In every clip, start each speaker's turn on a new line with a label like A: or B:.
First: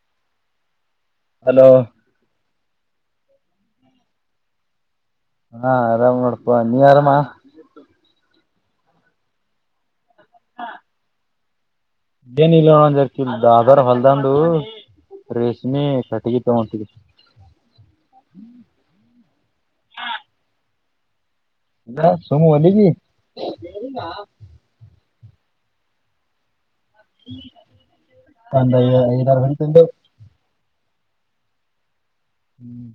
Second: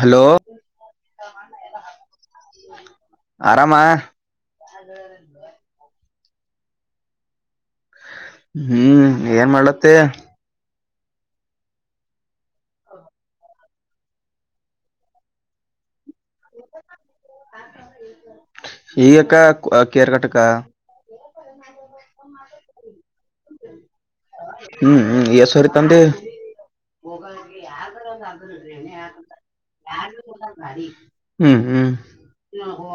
A: Hello
B: hello.
A: ಆರಾಮಾ.
B: ಹಾ ಆರಾಮ ನೋಡಪ ನೀ ಆರಾಮ.
A: ಹ್ಮ ಏನ್ ಮಾಡ್ಲತ್ತ.
B: [inaudible] ಏನ ಇಲ್ಲ ನ ಒಂದ ಜರ್ಕಲ್ ದಬಾರ್ ಹೊಲ್ದಂದು ರೇಷ್ಮೆ ಕಟ್ಟಗಿ
A: ಈಗಕ್ಕ ಕೇರ್ಕಟ್ಟಕ್ಕ
B: ಅಲ್ಲ ಸುಮ ಒಲಿ
A: ಹ್ಮ್ ಹ್ಮ್ ಎಷ್ಟು ಸಾವಿರ ತಂದೆ ಹೋಗಕ್ಕೆ ಯಾವ್ದ್ರ ಒ ಅದರು
B: ಒಂದ್ ಐ
A: ಯ
B: ಐದಾರು ಗಂಟೆ ತಂದೆವು
A: ಹ್ಮ್ ಹ್ಮ್
B: ಹ್ಮ್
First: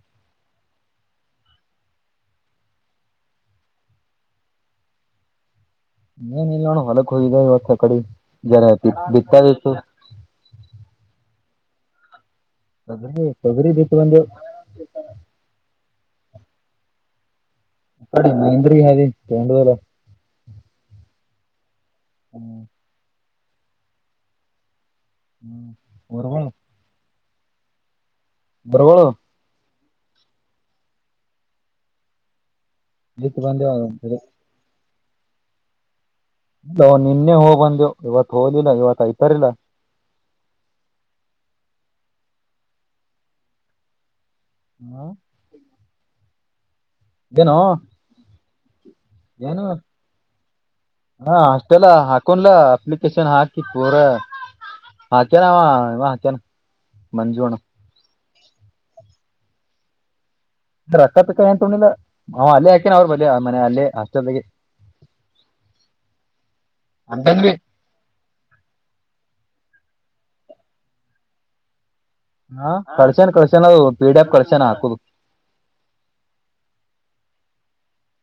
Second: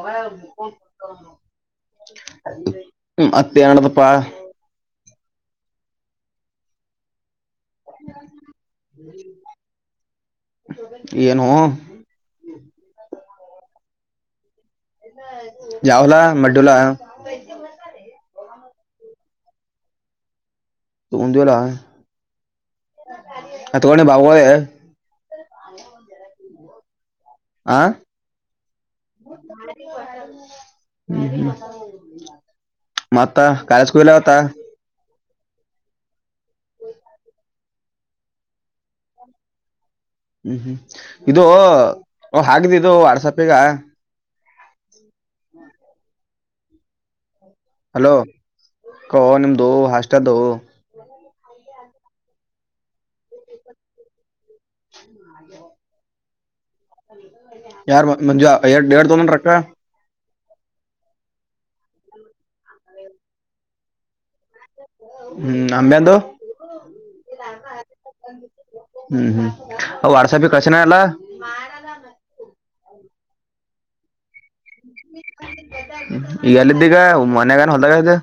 A: ಅತ್ತನದಪ್ಪಾ
B: ಏನು ಇಲ್ಲಣ ಹೊಲಕ್ ಹೋಗಿದ್ದೇವೆ ಕಡಿ ಜರತಿ ಬಿತ್ತದಿತ್ತು
A: ಹಾ
B: ತೊಗರಿ ತೊಗರಿ ಬಿಟ್ಟು ಬಂಡಿವಿ
A: ಜಹಲ ಮಡಡೂಲ [unintelligible]
B: ಅ ನೈಂದರಿ ಹಿ ವೇೊಂಡೋಲ
A: ಉಂಡಿಲ್ಲಾ
B: ಹ್ಮ್
A: ಅದುಗೊಂಡ ಬಾವಳ [unintelligible]
B: ಹ್ಮ್ ಗೊರಬಾಳ
A: ಹಾ
B: ಬರಬಾಡೋ
A: ಹ
B: ಬಿತ್
A: ಮತ್ತ ಕಾಲ
B: ಬಂದೆವು
A: ಸ್ಕಲಾವತಾ [unintelligible]
B: ನಿನ್ನೆ ಹೋಗ್ ಬಂದೆವು ಇವತ್ತು ಹೋದಿಲ್ಲ ಇವತ್ಐ್ತರಿಲ್ಲ
A: ಹ್ಮ್ ಹ್ಮ್ ಇದು ಹಾಗಿದ್ದಿದದು ವಾಟ್ಸಪ್ ಈಗ
B: ಹ್ಮ ಏನೋ
A: ಕ
B: ಏನು
A: ನಿಮ್ದು ಹಷ್ಟದು
B: ಹಾ ಆಷ್ಟೆಲ್ಲ ಹಾಕೊಂಡ್ಲಾ ಅಪ್ಲಿಕೇಶನ್ ಹಾಕಿ ಪೂರ ಹಾಕನ ಹಕನ
A: ಯಾರು ಮಂಜು ಯಟ್ ತೋಗೊಂಡಾನ ರಕ್ಕಾ
B: ರಕ್ಕ ತಕ್ಕ ಏನ್ ತಿಲ್ಲ ನ್ ಅಲ್ಲೇ ಹಾಕೇನ ಅವ್ರ ಬಿಲಿ ಮನೆ ಅಲ್ಲೇ ಹಸ್ಟೆಲ್ಗೆ
A: ಹ್ಮ್ ಅಂಬ್ಯಂದು ಹ್ಮ್ ಹ್ಮ್ ವಾಟ್ಸಾಪ್ ಕಳಸಿನವೆಲ್ಲ
B: ಹಾ ಕಳ್ಶನ್ ಕಳ್ಸನ್ ಪಿ ಡಿ ಆಫ್ ಕಳಸನ್
A: ಈಗ ಎಲ್ಲಿದ್ದೀಗ ಮನ್ಯಾಗಾನ ಹೊಲ್ದಾಗ ಅದಿಯ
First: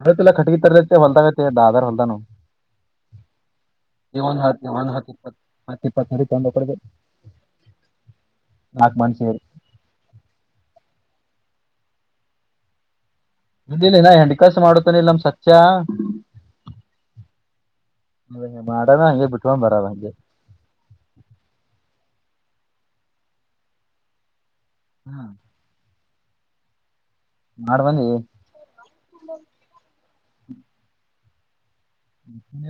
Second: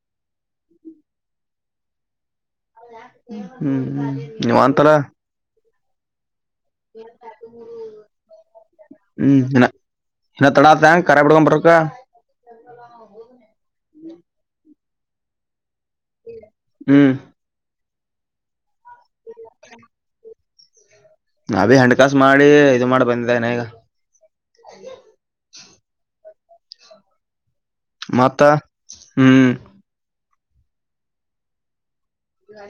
B: ಅ ಖಟಗಿ ತರದತೆ ಹಲದಾಗತ್ತ ದಾದಾರ ಹಲ್ದಾನ
A: ಹ್ಮ್ ಹ್ಮ್
B: ಒನ್ ಹ
A: ನೀವ್
B: ಒನ್
A: ಅಂತಲ್ಲ
B: ಹ [unintelligible] ನಾಲ್ಕು ಮಂದಿ ಸೇರಿ
A: ಹ್ಮ್ ತಡಾತ ಕರ ಬಿಡುಕೊಂಡ ಬರ ಹಾ
B: ಇದ ಇಲ್ಲ ನಾ ಹೆಂಡ ಕಾಸು ಮಾಡತನ ಇಲ್ಲ ನಮ್ ಸತ್ಯ
A: ಹ್ಮ್
B: ಅ ಮಾಡದ ಹಂಗೆ ಬಿಟ್ಕೊಂಡ ಬರಲ್ಲ ಹಂಗೆ
A: ನೀ ಹಣ ಕಾಸ ಮಾಡಿ ಇದು ಮಾಡ ಬಂದಿದ್ದನ ಈಗ
B: ಹ್ಮ್ ಮಾಡ್ಬಂದಿ
A: ಮತ್ ಹ್ಮ್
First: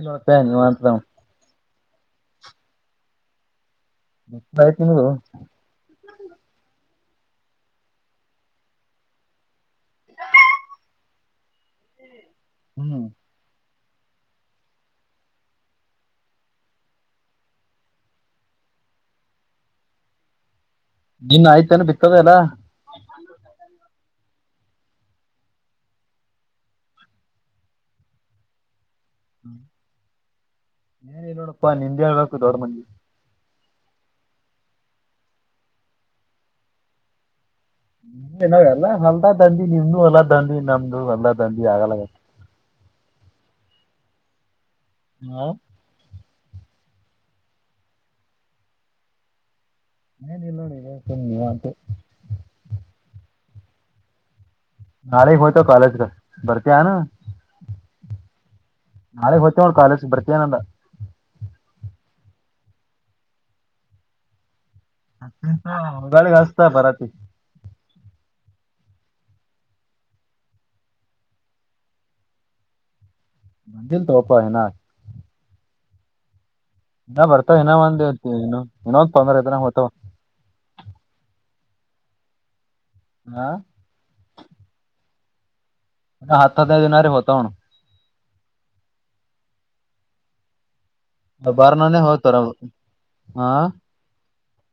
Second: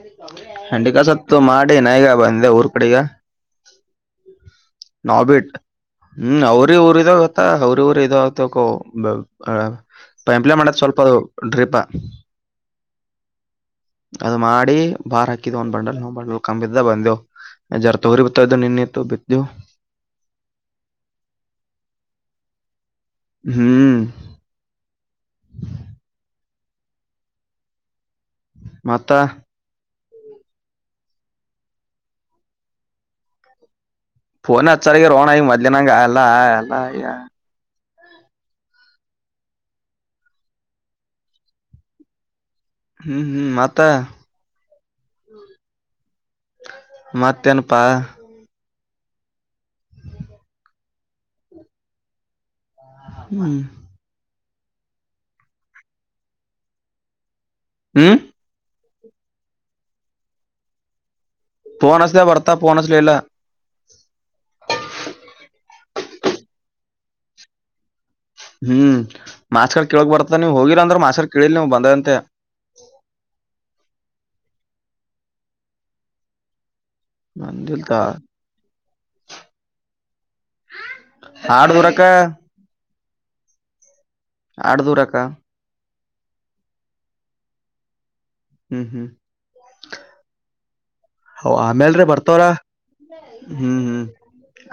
B: ನೋಡಪ್ಪ ನೀವ್ ಅಂತ
A: ಹೆಂಡಿಕಸತ್ತು ಮಾಡಿ ನ ಈಗ ಬಂದೆ ಊರ್ ಕಡೆಗೆ
B: ಮ ಆಯ್ತಿಂಗ [unintelligible]
A: ಹ್ಮ್ ಅವ್ರಿ ಊರ ಇದಾವ ಗತ್ತ ಅವ್ರಿ ಊರ ಇದತ ಪೈಂಪ್ಲೈ ಮಾಡತ್ ಸ್ವಲ್ಪ ಅ ಒನ್ ಟ್ರಿಪ್
B: ಹ್ಮ್
A: ಅದ ಮಾಡಿ ಬಾರ್ ಹಾಕಿದ್ ಒಂದ್ ಬಂಡಲ್ ನೋ ಬಂಡಲ್ ಕಂಬಿದ್ದ ಬಂದೆವು ಜರ ತೊಗರಿ ಬತ್ತವ್ ನಿನ್ನೆ ಬಿತ
B: ನಿನ್ನೆ ಆಯ್ತನ ಬಿತ್ತದೆ ಅಲ್ಲ
A: ಹ್ಮ್ ಮತ್ತ
B: ನೀನ್ ನೋಡಪ್ಪಾ ನಿಂದ ಹೇಳ್ಬೇಕಕು ದೊಡ್ಡ ಮಂದಿ
A: ಫೋನ್ ಅಚ್ಚಲಾಗ್ಯಾರೋ ಮದಲ ನಂಗ ಅಲ್ಲ ಅಲ್ಲ
B: ಏನಾಗ ಎಲ್ಲ ಹೊಲ್ದ ದಂದಿ ನಿಮ್ದ ಹೊಲ್ಲ ದಂದಿ ನಮ್ದು ಹೊಲ್ದ ದಂದಿ ಆಗಲ್ಲತ್ತ
A: ಹ್ಮ್ ಹ್ಮ್ ಮತ್
B: ಹಾ
A: ಮತೆನಪ್ಪ
B: ಮನ್ ಇಲ್ಲೋಡಿ ಮಾತು
A: ಒನ್
B: ನಾಳೆ ಹಯ್ತ ಕಾಲಜ ಬರ್ತ ಆಾನ
A: ಹ್ಮ್
B: ನಾಳೆ ಹ್ತ ಹು ಕಾಲೇಜ್ ಬರ್ತ ನಂದ
A: ಫೋನಸ್ ಬರ್ತ ಪೋನಸ್ ಲಲ್ಲ
B: ಬೆಳಿಗೆ ಹಸ್ತಾ ಬರಾತಿ
A: ಹ್ಮ್ ಮಾಸ್ಕರ್ ಕೇಳಳಕ್ ಬರ್ತ ನೀವ್ ಹೋಗಿರ ಅಂದ್ರ ಮಾಸ್ಕಾರ್ ಕೇಳಿಲ್ ನೀವ್ ಬಂದ ಅಂತೆ
B: ಬಂದ ತ ಒಪಯ ನ ಇನ್ನ ಬರ್ತಾವ ಇನ್ನ
A: ಬಂದಿಲ್ತ
B: ಒಂದ್ ಇತಿ ಇ ಇನೋ್ೊಂದ್ರ ಐತ ನ ಹೊತವ
A: ಹಾಡು ದರಕ್ಕ
B: ಹಾ
A: ಆಡ್್ದೂರಕ್ಕ
B: ಹತ್ತದಿನಾರ ಹೊತ ಹು
A: ಹ್ಮ್ ಹ್ಮ್ ಹ
B: ಬಾರ್ನನೇ
A: ಆಮೇಲ್ರ
B: ಹೋಗ್ತಾರ
A: ಬರ್ತಾರ
B: ಅವು ಹಾ
A: ಹ್ಮ್ ಹ್ಮ್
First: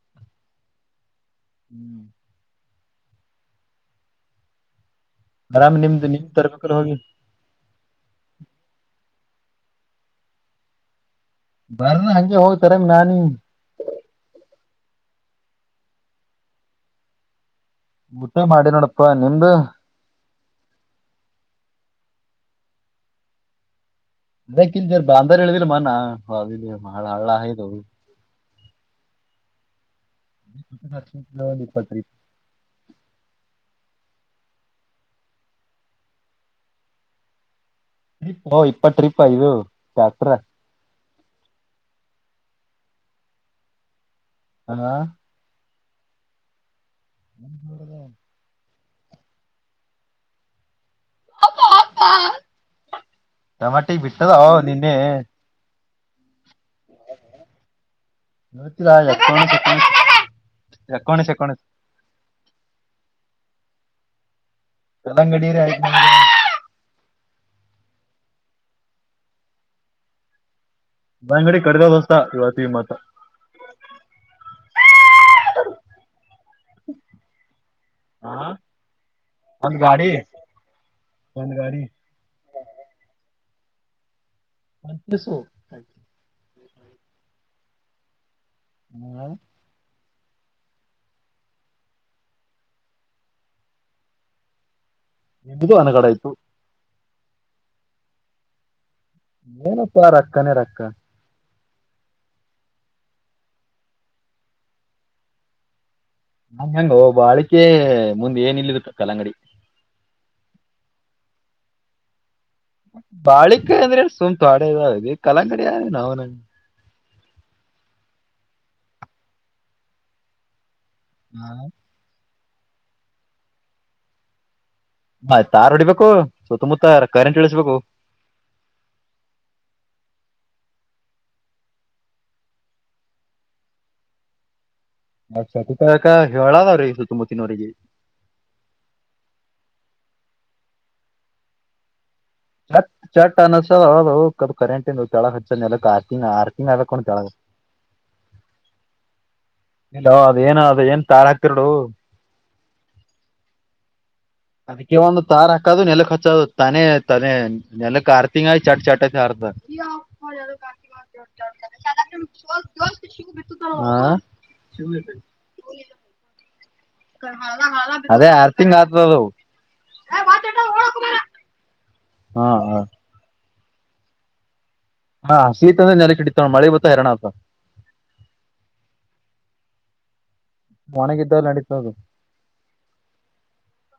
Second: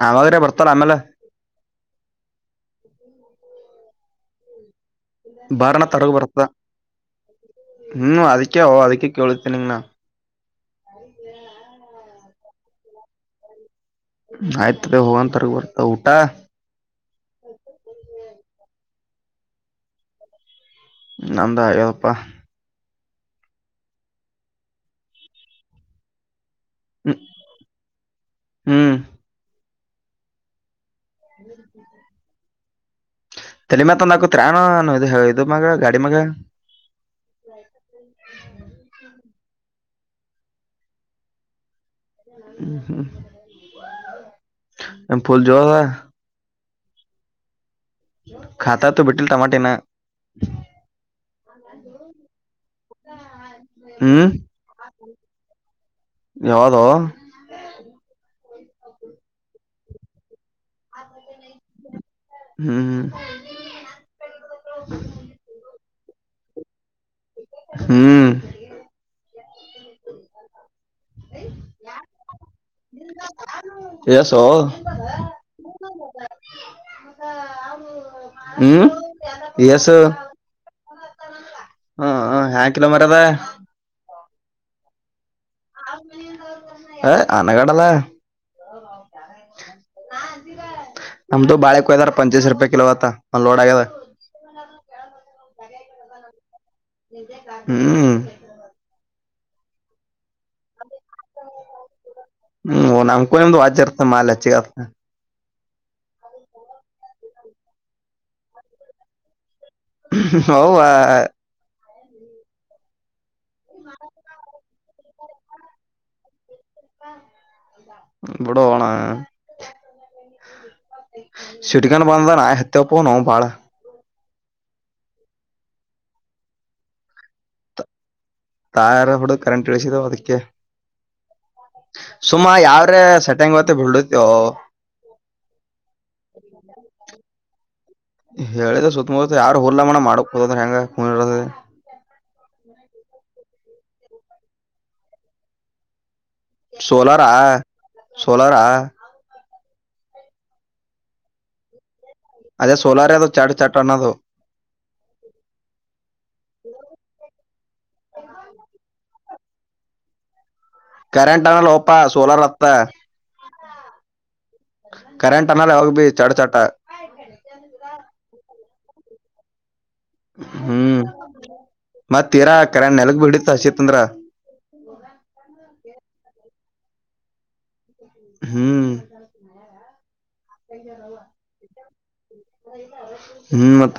A: ಆದ್ರೆ ಬರ್ತಾರ ಆಮೇಲೆ
B: ಹ್ಮ್ ಆರಾಮ್
A: ಬಾರಣ
B: ನಿಮ್ದು
A: ತಡಗು
B: ನಿಮ್
A: ಬರ್ತ್ತ
B: ತರ್ಬೇಕಲ್ಲ ಹೋಗಿ
A: ಹ್ಮ್ ಅದಕ್ಕೆ ಅದಕ್ಕೆ ಕೇಳತೀನಂಗಣ
B: ಬರ ಹಗೆ ಹೋಗ್ತಾರ ನಾನಿ
A: ಆಯ್ತದೆ ಹೋಗಂತರಗ ಬರ್ತ ಊಟ
B: ಊಟ ಮಾಡಿ ನೋಡಪ್ಪಾ ನಿಮ್ದ
A: ಹ್ಮ ಅಂದಾ ಯದಪ್ಪಾ
B: ಅದಕ್ಕ ಇ ಬಾಂದಾರ್ ಹೇಳದಿಲ್ಲ ಮಾನ ಬಾಳ
A: ಹ್ಮ್
B: ಹಳ ಹ
A: ಹ್ಮ್
B: ಲಕ್ಷ್ಮಲ್ಲಿ ಪತ್ರಿ
A: ತಲೆ ಮತ್ತ ನಾಕು ತತ್ರಾಣ ಇ ಇದು ಮಾಗ ಗಾಡಿ ಮಾಗ
B: ಿಪ್ ಓ ಇಪ್ಪತ್ ್ರಿಪ್ ಇದು ಶಾತ್ರ
A: ಹ್ಮ ಹ್ಮ್
B: ಹಾ
A: ಎಫೂಲ್ ಜವಾಸ
B: ಹ್ಮ
A: ಾತಾ ತ ಬಿಟಲ್ ಟಮಾಟೆ ನ
B: ಟಮಟೆಗೆ ಬಿಟ್ಟದ ನಿನ್ನೆ
A: ಯಾವ್ದ
B: ನಡ್ರಕೊೋ ಎಕೋಣಶ ಎಕೋಣ
A: ಹ್ಮ್ ಹ್ಮ್
B: ಎಲ್ಲಂಗಡಿಯರಿ ಆ
A: ಹ್ಮ್
B: ಅಂಗಡಿ ಕಡ್ಗ ಬಸ್ತಾ ಯವತಿ ಮಾತ್ತ
A: ಎಸೋ
B: ಹ
A: ಹ್ಮ್
B: ಒಂದ್
A: ಎಸ
B: ಗಾಡಿ ಒಂದ್ ಗಾಡಿ
A: ಹ್ಮ ಹ ಹ್ಯಾ ಕಲೋ ಮಾರ ಅದ
B: ಪಚ ಸು
A: ಏ ಆನೆಗಾಡಲ್ಲಾ
B: ಹ್ಮ್
A: ಹಮದು ಬಳ ಹತಾರ ಪಂಚೀಸ ರೂಪೆ ಕಲೋತ ಒ ಲೋಡ ಆಗಾವ [unintelligible]
B: ನಿದು ಅನಗಡ ಆಯ್ತು
A: ಹ್ಮ್
B: ಮನು ಪ ರಕ್ಕನ ರಕ್ಕ
A: ಹ್ಮ್ ನಮ್ಕ್ದು ವ್ರ್ತ ಮಾಾಲ ಚಿಗ
B: ನಂ ಹೆಂಗ ಒ ಬ ಅಳಿಕೆ ಮುಂದ್ ಏನ ಇಲ್ಲಿರುತ್ತ ಕಲಂಗಡಿ
A: ಹೌ
B: ಬಾಿಕೆ ಅಂದ್ರೆ ಸುಮ್ತು ಆಡಾವ ಕಲಕಡಿ ನಾವ ನಂಗ
A: ಇಬಡ ಹಣ ಸುರಿಕೊಂಡ ಬಂದಾನ ಹತ್ತಪ್ಪ ನ ಬಾಳ
B: ಆಯ್ತ್ ತಾರ್ ಹೊಡಿಬೇಕು ಸುತ್ತಮುತ್ತ ಕರೆಂಟ್ ಇಳಸ್ಬೇಕು
A: ತಾರ ಹುಡು ಕರೆಂಟ್ ಇಳಿಸಿದವ ಅದಕ್ಕೆ ಸುಮ ಯಾವ್ರೆ ಸೆಟೆಂಗ್ ಹೊತ್ತ ಬಿಡತಿ
B: ಅ ಹೇಳಾದ ಅವ ರೀ ಸಲ್ತುಮತ್ತಿನವರ
A: ಹೇಳಿದ ಸುತ್ತಮುತ್ತ ಯಾರು ಹುಲ್ಲ ಮನ ಮಾಡು ಕದ ಟಾಂಗಾ
B: ಕನ್ಸದು ಕರೆಂಟ್ ಇ ಕೆಳ ಹಚ್ಚ ನೆಲಕ್ ಆ ಿನ ಆರ್ಕಿನಲ್ಲ ಕಣ ಕೆಳ
A: ಸೋಲಾರಾ ಸೋಲಾರಾ
B: ಇಲ್ಲ ಅದ ಏನ ಅದ ಏನ್ ತಾಳ ಹಾಕಡು
A: ಅದೇ ಸೋಲಾರದು ಚಾಟ ಚಾಟಾನದು
B: ಅದಕ್ಕೆ ಒಂದು ತಾರ್ ಹಾಕದು ನೆಲಕ್ ಹಚ್ಚೋದು ತಾನೆ ತಾನ ನೆಲಕ್ ಆರ್ತಿಂಗಾಯಿ ಚಟ್ ಚಟ್ ಚಾರ
A: ಕರೆಂಟ್ ಅನ ಲೋಪ ಸೋಲಾರ ಹತ್ತ
B: ಹಾ
A: ಕರೆಂಟ್ ಅನ್ನಾಲ ಅವಾಗ ಬಿ ಚಟ ಚಟ
B: ಅದೇ ಆರ್ ತಿಂಗ್ ಆದತ ಅದು
A: ಹ್ಮ್
B: ಹಾ
A: ಮತ್ತೀರಾ
B: ಹಾ
A: ಕರಾಣ ನೆಲಗ್ ಬಿಡಿತ್ತ ಹಸೀತ್ಂದ್ರ
B: ಹಾ ಶೀತ ಅಂದ್ರೆ ನೆಲೆ ಕಿಡಿತವ ಮಳೆ ಬತ್ತಾ ಹರರಣ ಆತ
A: ಹ್ಮ್
B: ಒಣಗಿದ್ದಾಗ ನಡೀತದ
A: ಹ್ಮ್ ಮತ್ತ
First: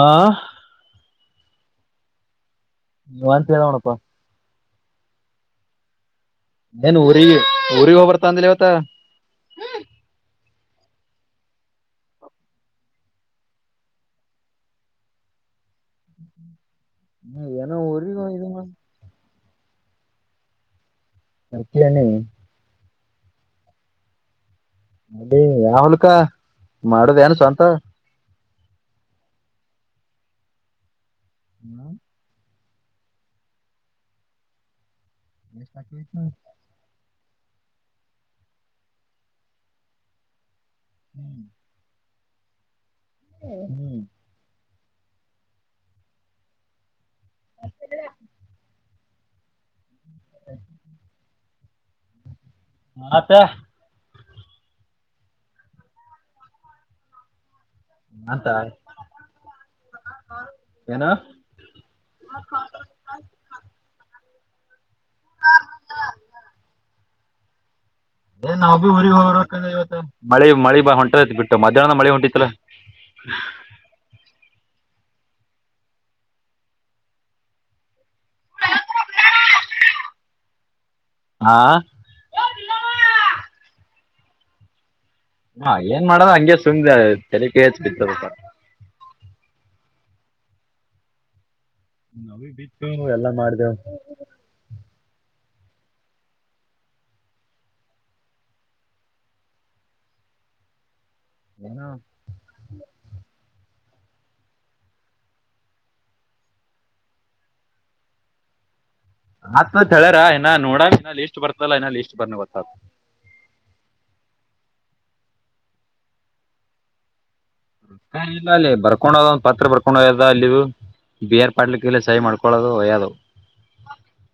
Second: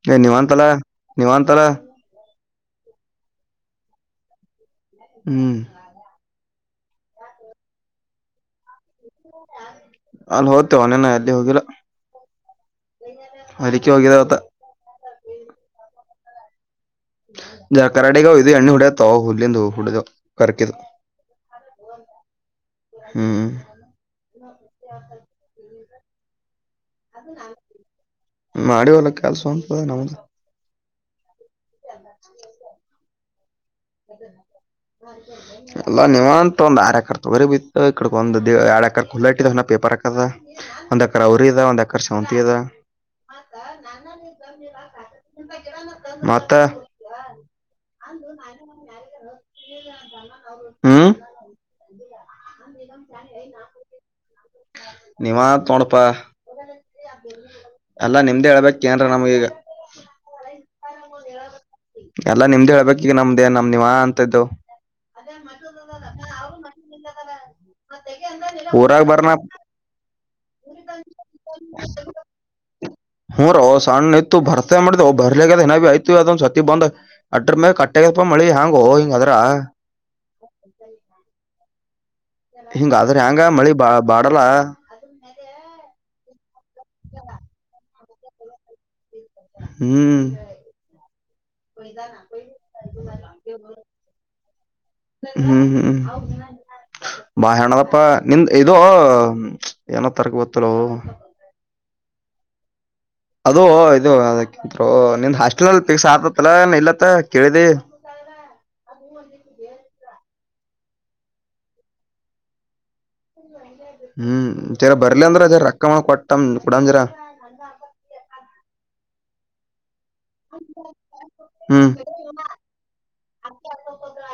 B: ಹಾ
A: ಏ ನಿವಂತಲ ನಿವಂತಲ
B: ವಂತದ ಅವಣಪ್ಪಾ
A: ಹ್ಮ್
B: ಏನ್ ಊರಿಗೆ ಊರಿಗೆ ಹೋಗ್ ಬರ್ತಾ ಅಂದಿಲ್ಲ ಇವತ್ತ
A: ಅಲ್ಲಿ ಹೋಗದ್ತೇವನೇನ ಎಲ್ಲಿ ಹೋಗಿಲ್ಲ ಅಕ್ಕೆ ಹೋಗಿದತ್ತ
B: ಹ್ಮ್ ಏನೋ
A: ಜ
B: ಊರಿಗ ಇದು
A: ಕಾಡೆಗದು ಅಣ್ಣ ಹುಡ ತ ಹುಲ್ಲಿದು ಹುಡೆದುಕದು
B: ಅತಣ
A: ಹ್ಮ್
B: ಅದೇ ಯಾವ ಹುಲ್ಕ ಮಾಡದ ಏನು ಸ್ವಂತ
A: ಮಾಡಿವಲ್ಲ ಕೆಲ್ಸ ಉಂದ ನಮ್ದ [unintelligible] ಎಲ್ಲ ನಿವಂತ ಒಂದು ಆರ್ಯಕರ್ತ ಅವ್ರ ಬಿ ಇಡ ಒಂದ ಎರಡ್ಕರ್ ಲ್ಲ ಇಟ್ಟ ಪೇಪರ್ ಹಾಕದ ಒಂದ್ಕ ಅವ್ರ ಇದ ಒಂದ್ ಎಕರ್ ಸಂತದ ಮತ್ತ [unintelligible] ನ ಚ
B: ಆತ
A: ನಿಮ್ಮ ತೊಣಪ್ಪ ಅಲ್ಲಾ
B: ಅಂತ
A: ನಿಮ್ದೇ ಹೇಳ್ಬೇಕ ಏನ್ರ ನಮ್ಗೀಗ
B: ಏನು
A: ಎಲ್ಲ ನಿಮ್ದು ಹೇಳ್ಬೇಕ ಈಗ ನಮ್ದು ನಮ ನಿವ ಅಂತ್ದು
B: ಏನ್ ನಾವ್ ಬಿ
A: ಪೂರಾಗ
B: ಊರಿಗೆ
A: ಬರನಾ
B: ಹೋಗ್ಬೇಕಂದ್ರೆ ಇವತ್ತ ಮಳಿ ಮಳಿ ಬಾ ಹೊಂಟೈತಿ ಬಿಟ್ಟು ಮಧ್ಯಾಹ್ನ ಮಳಿ
A: [unintelligible]
B: ಹೊಂಟಿತ್ತಲ್ಲ
A: ಮಾಡ್ದ ಬರ್ಲಿದ ನನಾ ಆಯ್ತು ಅದೊ್ ಸತ್ತತಿ ಬಂದ್ ಅಡ್ರ ಮೇಲೆ ಕಟ್ಟ ಆಗಪ್ಪ ಮಳಿ ಹಂಗೋ ಹಿಂಗದ್ರ
B: ಹಾ
A: ಹಿಂಗಾದ್ರ ಹೆಯಾಂಗ ಮಳಿ ಬಾ ಬಾಡಲ್ಲ
B: ಹಾ ಏನ್ ಮಾಡದು ಹಂಗೆ ಸುಮ್ದ ತೆಲಕ್ಕೆಚ್ ಬಿತದಸ
A: ಹ್ಮ್ [inaudible]
B: ನಾವೇ ಬಿತ್ತು ಎಲ್ಲಾ ಮಾಡ್ದೇವ್
A: ಹ್ಮ್ ಬಾಹಣದಪ್ಪ ನಿಂದ ಇ ಏನ ತರಕ ಗೊತ್ತಲವು
B: ಏನು
A: ಅದು ಇದು ಅದಕ್ಕಂತ ನಿಂದ್ ಹಾಸ್ಟೆಲ್ ಅಲ್ಲಿ ಕ್ಸ್ ಆತತ್ತಲ ಇಲ್ಲತ್ತ ಕೇಳಿದಿ
B: [inaudible] ಮತ್ತ್ ಹೇಳ್ಯರ ಇನ ನೋಡ ಇನ್ನ ಲಿಸ್ಟ್ ಬರ್ತಲ್ಲ ಇನ್ನ ಲಿಸಸ್ ಬರ್ ಗತ್ತತ್
A: ಹ್ಮ್ ಜರ ಬರ್ಲಿ ಅಂದ್ರರ ರೊಕ್ಕ ಕೊಟ್ಟಮ ಕುಡಜರ
B: ಇಲ್ಲ ಅಲ್ಲಿ ಬರ್ಕೊಂಡದಂದ್ ಪತ್ರ ಬರ್ಕೊಂಡ ಹಕೊಂಡ ಅಲ್ಲಿ ಬಿ ಆರ್
A: ಹ್ಮ್
B: ಪಾಡ್ಲಿಕ್ಕೆಲ್ಲ ಸಹ ಮಾಡ್ಕೊಳ್ಳೋದು ಒಯ್ಯದವು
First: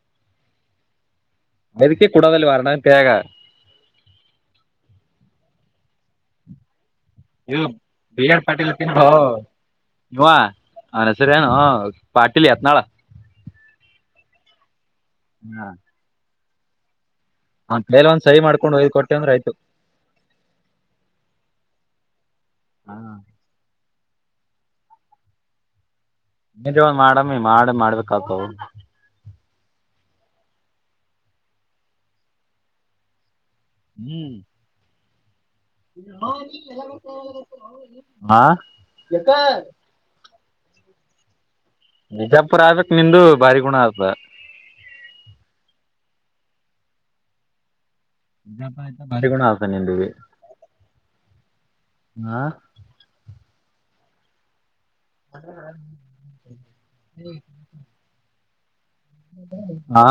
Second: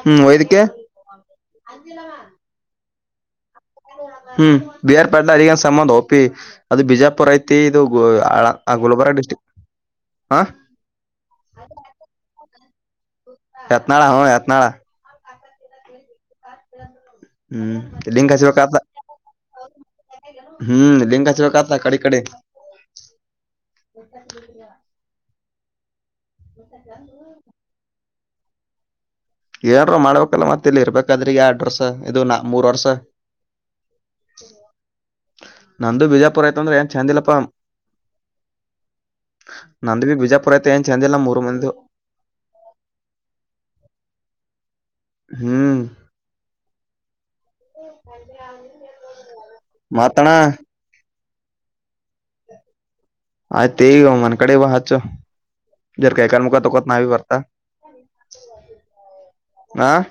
A: ಹ್ಮ್ [inaudible]
B: ಬದಕೇ ಕುಡಾದಲ್ಲಿ ವರಣ ಕೇಗ
A: ಹ್ಮ್ ಬಿಹಾರ್ ಪಾಟ್ಲ ಅಗನ್ ಸಂಬಂ ಹಪಿ ಅದು ಬಿಜಾ ಪುರಐತಿ ಇದು ಅ ಗುಲಬುರ ಡಿಸ್ಟ್ರಿಕ್ಟ್
B: ನೀವ ಅನಸರ ಏನು ಪಾಟೀಲಿ ಹತ್ನಾಳ
A: ಯತ್ನಾಳ ಹ ಯತ್ನಾಳ
B: ಹ್ಮ
A: ಹ್ಮ್ ಲಿಂಗಂಗ
B: ಸಹಿ
A: ಶಕ
B: ಮಾಡ್ಕೊಂಡು ಒಯ್ದು ಕೊಟ್ಟೆ ಅಂದ್ರೆ ಆಯ್ತು
A: ಹ್ಮ್ ಲಿಂಗ ಚಳಕತ ಕಡಿ ಕಡೆ
B: ಹಾ
A: ಎಂತಯಾ
B: ನಿಜೇ ಒನ್ ಮಾಡಮ್ಮಿ ಮಾಡ ಮಾಡ್ಬೇಕಗ್ತವ
A: ಏನ ಮಾಡ್ಬೇಕಲ್ಲ ಮತ್ತ ಇಲ್ಲಿ ಇರ್ಬೇಕಾದ್ರಿ ಎರಡ್ ವರ್ಷ ಇದು ನಾ ಮೂರ್ ವರ್ಷ
B: ಹ್ಮ್
A: ನಂದು ಬಿಜಾಪುರ ಆಯ್ತ ಅಂದ್ರ ಏನ್
B: ಹಾ
A: ನಂದ ಬಿ ಬಿಜಾಪುರ ಐತೆ ಏನ್ ಚೆಂದಿಲ್ಲ ಮೂರು ಮಂದ
B: ಬಿಜಾಪುರ ಆಗ್ಬೇಕು ನಿಂದು ಭಾರಿ ಗುಣ ಆತ
A: ಹ್ಮ್
B: [unintelligible]
A: ಮಾತಣ
B: ಹ
A: ಆಯ್ತ ಈಗ ಮನ್ ಕಡೆ ಬತ್ ಜ ಕೈಕಲ್ ಮುಕ ತುಕತ ನಾವ ವರ್ತಾ
B: ಹಾ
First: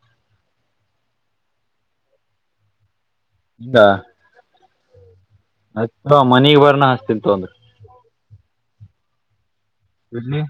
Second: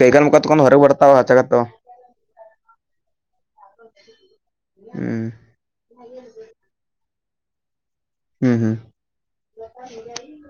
A: ಕೈಕ ಮುಖತ್ ಕೊಂದು ಹೊರ ಬರ್ತಾವ ಹಚಾಗತ್ತು
B: ಹಿಂಗ
A: ಹ್ಮ್
B: ಹಾ ಮನಗ್ ಬರ್ನ ಹಸ್ತಿನ್ಂತ ಅಂದ್ರ
A: ಹ್ಮ್ ಹ್ಮ್
B: ಇಲ್ಲಿ